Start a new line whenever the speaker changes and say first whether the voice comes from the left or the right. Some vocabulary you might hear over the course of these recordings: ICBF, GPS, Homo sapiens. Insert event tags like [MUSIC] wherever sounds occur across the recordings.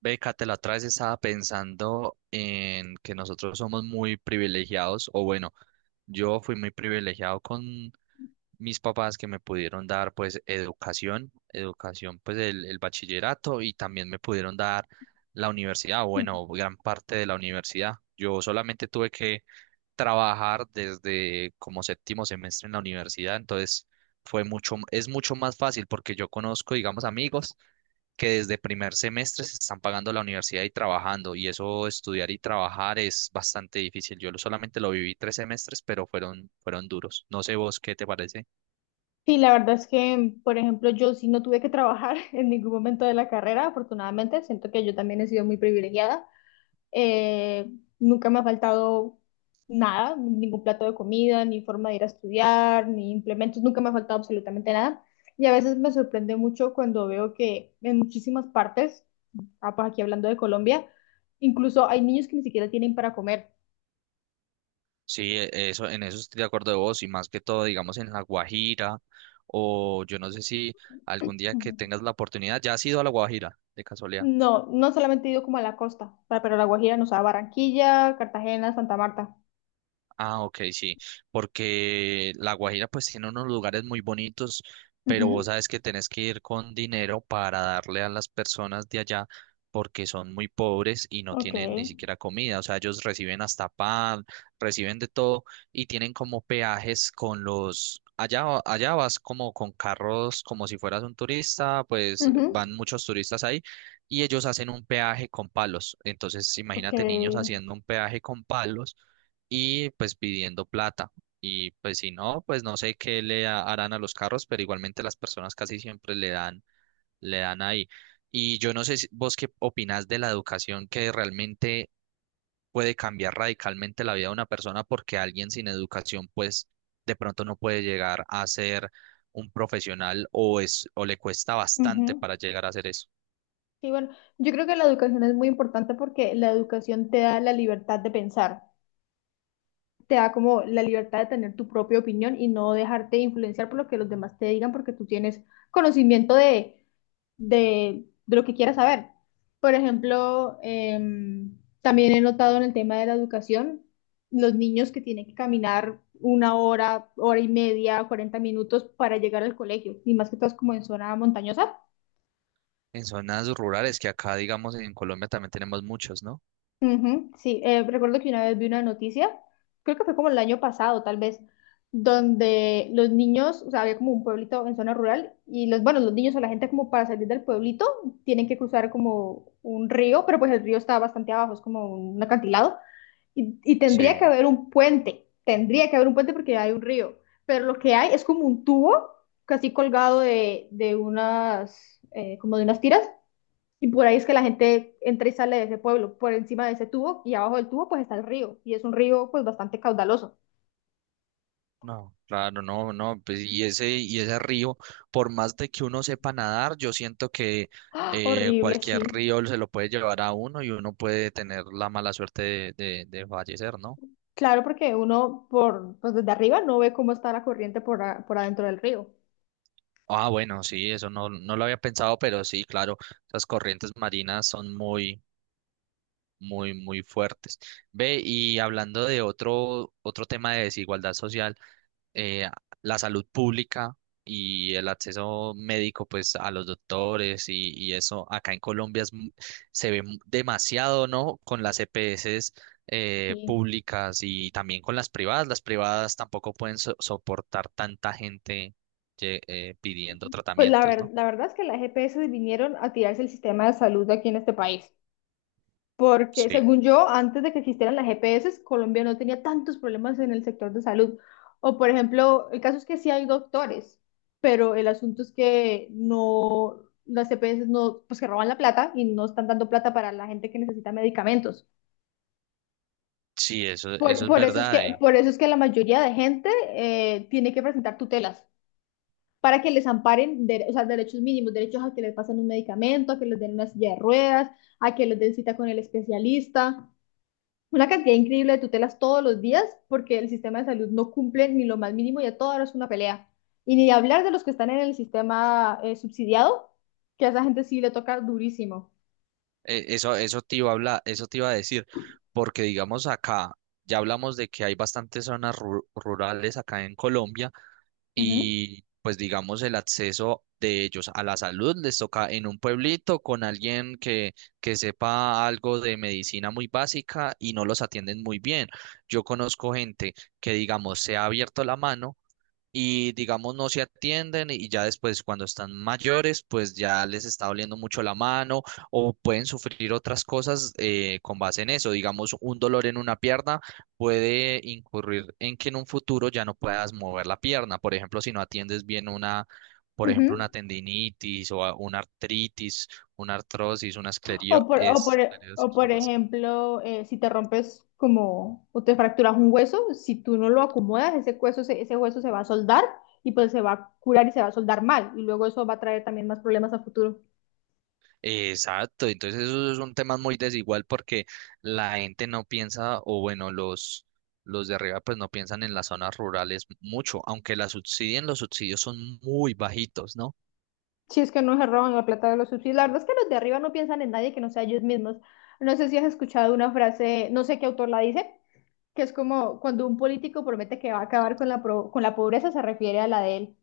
right: Bécate, la otra vez estaba pensando en que nosotros somos muy privilegiados, o bueno, yo fui muy privilegiado con mis papás que me pudieron dar pues educación, educación pues el bachillerato y también me pudieron dar la universidad, o bueno, gran parte de la universidad. Yo solamente tuve que trabajar desde como séptimo semestre en la universidad, entonces fue mucho, es mucho más fácil porque yo conozco, digamos, amigos que desde primer semestre se están pagando la universidad y trabajando, y eso estudiar y trabajar es bastante difícil. Solamente lo viví 3 semestres, pero fueron duros. No sé vos qué te parece.
left: Sí, la verdad es que, por ejemplo, yo sí no tuve que trabajar [LAUGHS] en ningún momento de la carrera, afortunadamente. Siento que yo también he sido muy privilegiada. Eh, Nunca me ha faltado nada, ningún plato de comida, ni forma de ir a estudiar, ni implementos, nunca me ha faltado absolutamente nada. Y a veces me sorprende mucho cuando veo que en muchísimas partes, ah, pues aquí hablando de Colombia, incluso hay niños que ni siquiera tienen para comer.
right: Sí, eso, en eso estoy de acuerdo de vos, y más que todo, digamos, en La Guajira, o yo no sé si algún día que tengas la oportunidad, ¿ya has ido a La Guajira, de casualidad?
left: No, no solamente he ido como a la costa, o sea, pero la Guajira, nos da Barranquilla, Cartagena, Santa Marta.
right: Ah, ok, sí, porque La Guajira pues tiene unos lugares muy bonitos, pero vos
left: Ujú,
right: sabes que tenés que ir con dinero para darle a las personas de allá porque son muy pobres y no
left: ok,
right: tienen ni siquiera comida, o sea, ellos reciben hasta pan, reciben de todo y tienen como peajes con los... Allá, allá vas como con carros, como si fueras un turista, pues
left: ujú,
right: van muchos turistas ahí y ellos hacen un peaje con palos. Entonces,
left: ok,
right: imagínate niños haciendo un peaje con palos y pues pidiendo plata. Y pues si no, pues no sé qué harán a los carros, pero igualmente las personas casi siempre le dan ahí. Y yo no sé vos qué opinás de la educación que realmente puede cambiar radicalmente la vida de una persona porque alguien sin educación pues de pronto no puede llegar a ser un profesional o es o le cuesta bastante
left: ujú.
right: para llegar a hacer eso.
left: Sí, bueno, yo creo que la educación es muy importante porque la educación te da la libertad de pensar. Te da como la libertad de tener tu propia opinión y no dejarte influenciar por lo que los demás te digan porque tú tienes conocimiento de lo que quieras saber. Por ejemplo, también he notado en el tema de la educación, los niños que tienen que caminar una hora, hora y media, 40 minutos para llegar al colegio, y más que todo es como en zona montañosa.
right: En zonas rurales que acá digamos en Colombia también tenemos muchos, ¿no?
left: Ujú, sí, recuerdo que una vez vi una noticia, creo que fue como el año pasado, tal vez, donde los niños, o sea, había como un pueblito en zona rural y los, bueno, los niños o la gente como para salir del pueblito tienen que cruzar como un río, pero pues el río está bastante abajo, es como un acantilado y tendría que
right: Sí.
left: haber un puente, tendría que haber un puente porque hay un río, pero lo que hay es como un tubo casi colgado de unas, como de unas tiras y por ahí es que la gente entra y sale de ese pueblo, por encima de ese tubo y abajo del tubo pues está el río y es un río pues bastante caudaloso.
right: No, claro, no, no, pues y ese río, por más de que uno sepa nadar, yo siento que
left: Horrible,
right: cualquier
left: sí.
right: río se lo puede llevar a uno y uno puede tener la mala suerte de fallecer, ¿no?
left: Claro, porque uno por pues desde arriba no ve cómo está la corriente por adentro del río.
right: Ah, bueno, sí, eso no, no lo había pensado, pero sí, claro, las corrientes marinas son muy, muy, muy fuertes. Ve, y hablando de otro, otro tema de desigualdad social. eh, la salud pública y el acceso médico pues a los doctores y eso acá en Colombia se ve demasiado, ¿no? Con las EPS
left: Sí.
right: públicas y también con las privadas. Las privadas tampoco pueden soportar tanta gente pidiendo
left: Pues la,
right: tratamientos,
left: ver-
right: ¿no?
left: la verdad es que las GPS vinieron a tirarse el sistema de salud de aquí en este país. Porque
right: Sí,
left: según yo, antes de que existieran las GPS, Colombia no tenía tantos problemas en el sector de salud. O por ejemplo, el caso es que sí hay doctores, pero el asunto es que no, las GPS no, pues que roban la plata y no están dando plata para la gente que necesita medicamentos.
right: sí, eso, eso es
left: Por eso es que,
right: verdad.
left: por eso es que la mayoría de gente tiene que presentar tutelas para que les amparen, o sea, derechos mínimos, derechos a que les pasen un medicamento, a que les den una silla de ruedas, a que les den cita con el especialista. Una cantidad increíble de tutelas todos los días porque el sistema de salud no cumple ni lo más mínimo y a toda hora es una pelea. Y ni de hablar de los que están en el sistema subsidiado, que a esa gente sí le toca durísimo.
right: Eso, eso te iba a hablar, eso te iba a decir, porque digamos acá, ya hablamos de que hay bastantes zonas rurales acá en Colombia
left: Ujú,
right: y pues digamos el acceso de ellos a la salud les toca en un pueblito con alguien que sepa algo de medicina muy básica y no los atienden muy bien. Yo conozco gente que digamos se ha abierto la mano y digamos no se atienden y ya después cuando están mayores pues ya les está doliendo mucho la mano o pueden sufrir otras cosas con base en eso. Digamos un dolor en una pierna puede incurrir en que en un futuro ya no puedas mover la pierna. Por ejemplo, si no atiendes bien una, por ejemplo,
left: ujú.
right: una tendinitis o una artritis, una artrosis, una
left: O por, o por, o
right: esclerosis o
left: por
right: algo así.
left: ejemplo, si te rompes como o te fracturas un hueso, si tú no lo acomodas, ese hueso se va a soldar y pues se va a curar y se va a soldar mal. Y luego eso va a traer también más problemas a futuro.
right: Exacto, entonces esos son temas muy desigual porque la gente no piensa, o bueno, los de arriba pues no piensan en las zonas rurales mucho, aunque las subsidien, los subsidios son muy bajitos, ¿no?
left: Si es que no se roban la plata de los subsidios. La verdad es que los de arriba no piensan en nadie que no sea ellos mismos. No sé si has escuchado una frase, no sé qué autor la dice, que es como cuando un político promete que va a acabar con con la pobreza, se refiere a la de él.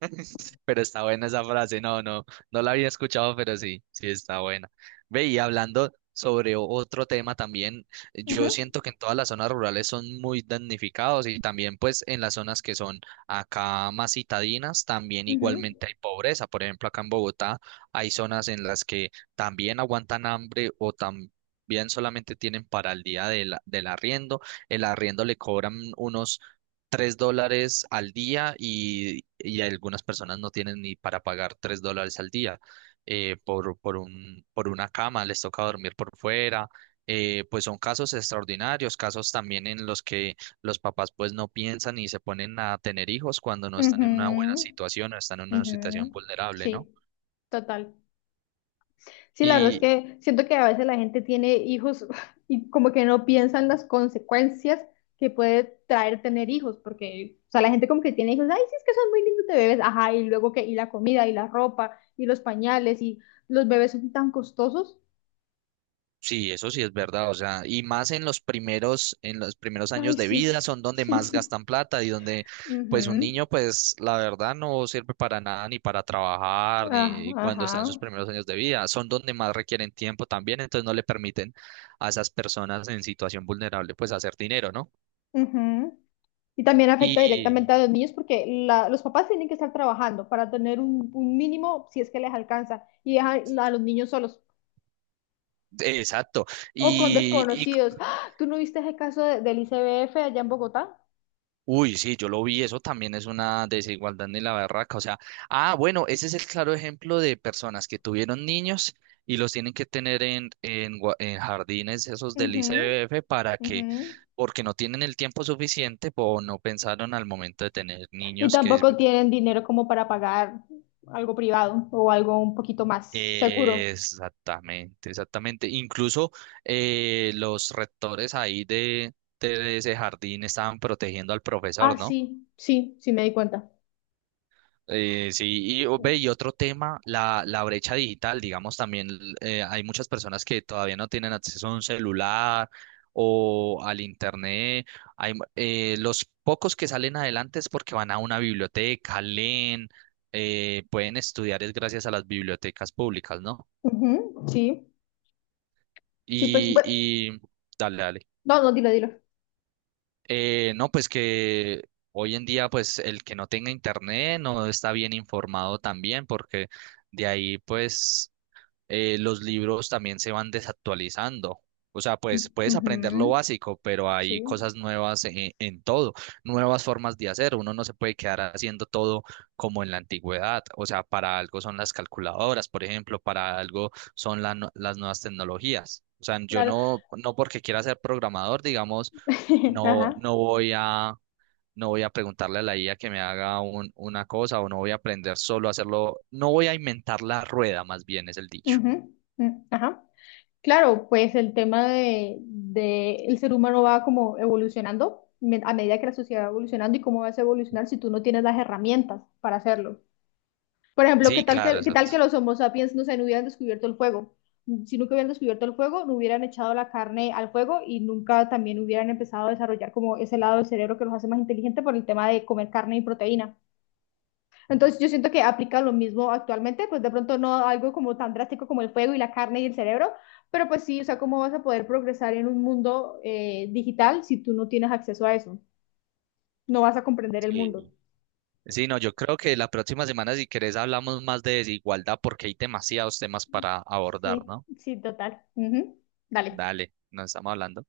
right: [LAUGHS] Pero está buena esa frase, no, no, no la había escuchado, pero sí, sí está buena. Ve, y hablando sobre otro tema también, yo
left: Ujú,
right: siento que en todas las zonas rurales son muy damnificados y también pues en las zonas que son acá más citadinas, también
left: ujú,
right: igualmente hay pobreza. Por ejemplo, acá en Bogotá hay zonas en las que también aguantan hambre o también solamente tienen para el día de del arriendo, el arriendo le cobran unos 3 dólares al día y algunas personas no tienen ni para pagar 3 dólares al día por una cama, les toca dormir por fuera. Pues son casos extraordinarios, casos también en los que los papás pues no piensan y se ponen a tener hijos cuando no están en una buena
left: ujú,
right: situación o están en una
left: ujú.
right: situación vulnerable, ¿no?
left: Sí, total. Sí, la verdad es que siento que a veces la gente tiene hijos [LAUGHS] y como que no piensan las consecuencias que puede traer tener hijos, porque, o sea, la gente como que tiene hijos, ay, sí, es que son muy lindos de bebés, ajá, y luego que, y la comida, y la ropa, y los pañales, y los bebés son tan costosos.
right: Sí, eso sí es verdad, o sea, y más en los primeros
left: Ay,
right: años de
left: sí,
right: vida son donde
left: sí.
right: más
left: [LAUGHS]
right: gastan plata y donde, pues, un
left: Ujú.
right: niño, pues, la verdad no sirve para nada, ni para trabajar,
left: Ah,
right: ni cuando está en sus
left: ajá,
right: primeros años de vida, son donde más requieren tiempo también, entonces no le permiten a esas personas en situación vulnerable, pues, hacer dinero, ¿no?
left: ujú. Y también afecta
right: Y,
left: directamente a los niños porque los papás tienen que estar trabajando para tener un mínimo, si es que les alcanza, y dejan a los niños solos.
right: exacto,
left: O con
right: y,
left: desconocidos. ¡Ah! ¿Tú no viste ese caso del ICBF allá en Bogotá?
right: Uy, sí, yo lo vi, eso también es una desigualdad ni la barraca, o sea, ah, bueno, ese es el claro ejemplo de personas que tuvieron niños y los tienen que tener en, en jardines esos del
left: Ujú,
right: ICBF para que,
left: ujú.
right: porque no tienen el tiempo suficiente o no pensaron al momento de tener
left: Y
right: niños que es-
left: tampoco tienen dinero como para pagar algo privado o algo un poquito más seguro.
right: Exactamente, exactamente. Incluso los rectores ahí de ese jardín estaban protegiendo al
left: Ah,
right: profesor, ¿no?
left: sí, sí, sí me di cuenta.
right: Sí, y, ve, y otro tema, la brecha digital, digamos, también hay muchas personas que todavía no tienen acceso a un celular o al internet. Hay, los pocos que salen adelante es porque van a una biblioteca, leen, pueden estudiar es gracias a las bibliotecas públicas, ¿no?
left: Ujú, sí, sí, pues,
right: Y,
left: bueno,
right: y dale, dale.
left: no, no, dilo, dilo.
right: No, pues que hoy en día, pues el que no tenga internet no está bien informado también porque... De ahí, pues, los libros también se van desactualizando. O sea, pues puedes aprender lo
left: Ujú,
right: básico, pero hay
left: sí,
right: cosas nuevas en todo, nuevas formas de hacer. Uno no se puede quedar haciendo todo como en la antigüedad. O sea, para algo son las calculadoras, por ejemplo, para algo son las nuevas tecnologías. O sea, yo
left: claro.
right: no, no porque quiera ser programador, digamos,
left: [LAUGHS]
right: no,
left: Ajá.
right: no voy a, no voy a preguntarle a la IA que me haga una cosa o no voy a aprender solo a hacerlo, no voy a inventar la rueda, más bien es el dicho.
left: Ujú, mm, ajá. Claro, pues el tema de el ser humano va como evolucionando a medida que la sociedad va evolucionando y cómo vas a evolucionar si tú no tienes las herramientas para hacerlo. Por ejemplo, ¿qué
right: Sí,
left: tal
right: claro,
left: que, qué tal
right: exacto.
left: que los Homo sapiens no se no hubieran descubierto el fuego? Si nunca hubieran descubierto el fuego, no hubieran echado la carne al fuego y nunca también hubieran empezado a desarrollar como ese lado del cerebro que los hace más inteligentes por el tema de comer carne y proteína. Entonces yo siento que aplica lo mismo actualmente, pues de pronto no algo como tan drástico como el fuego y la carne y el cerebro, pero pues sí, o sea, ¿cómo vas a poder progresar en un mundo digital si tú no tienes acceso a eso? No vas a comprender el mundo.
right: Sí. Sí, no, yo creo que la próxima semana, si querés, hablamos más de desigualdad porque hay demasiados temas para abordar,
left: Sí,
right: ¿no?
left: sí, total. Ujú. Dale.
right: Dale, nos estamos hablando.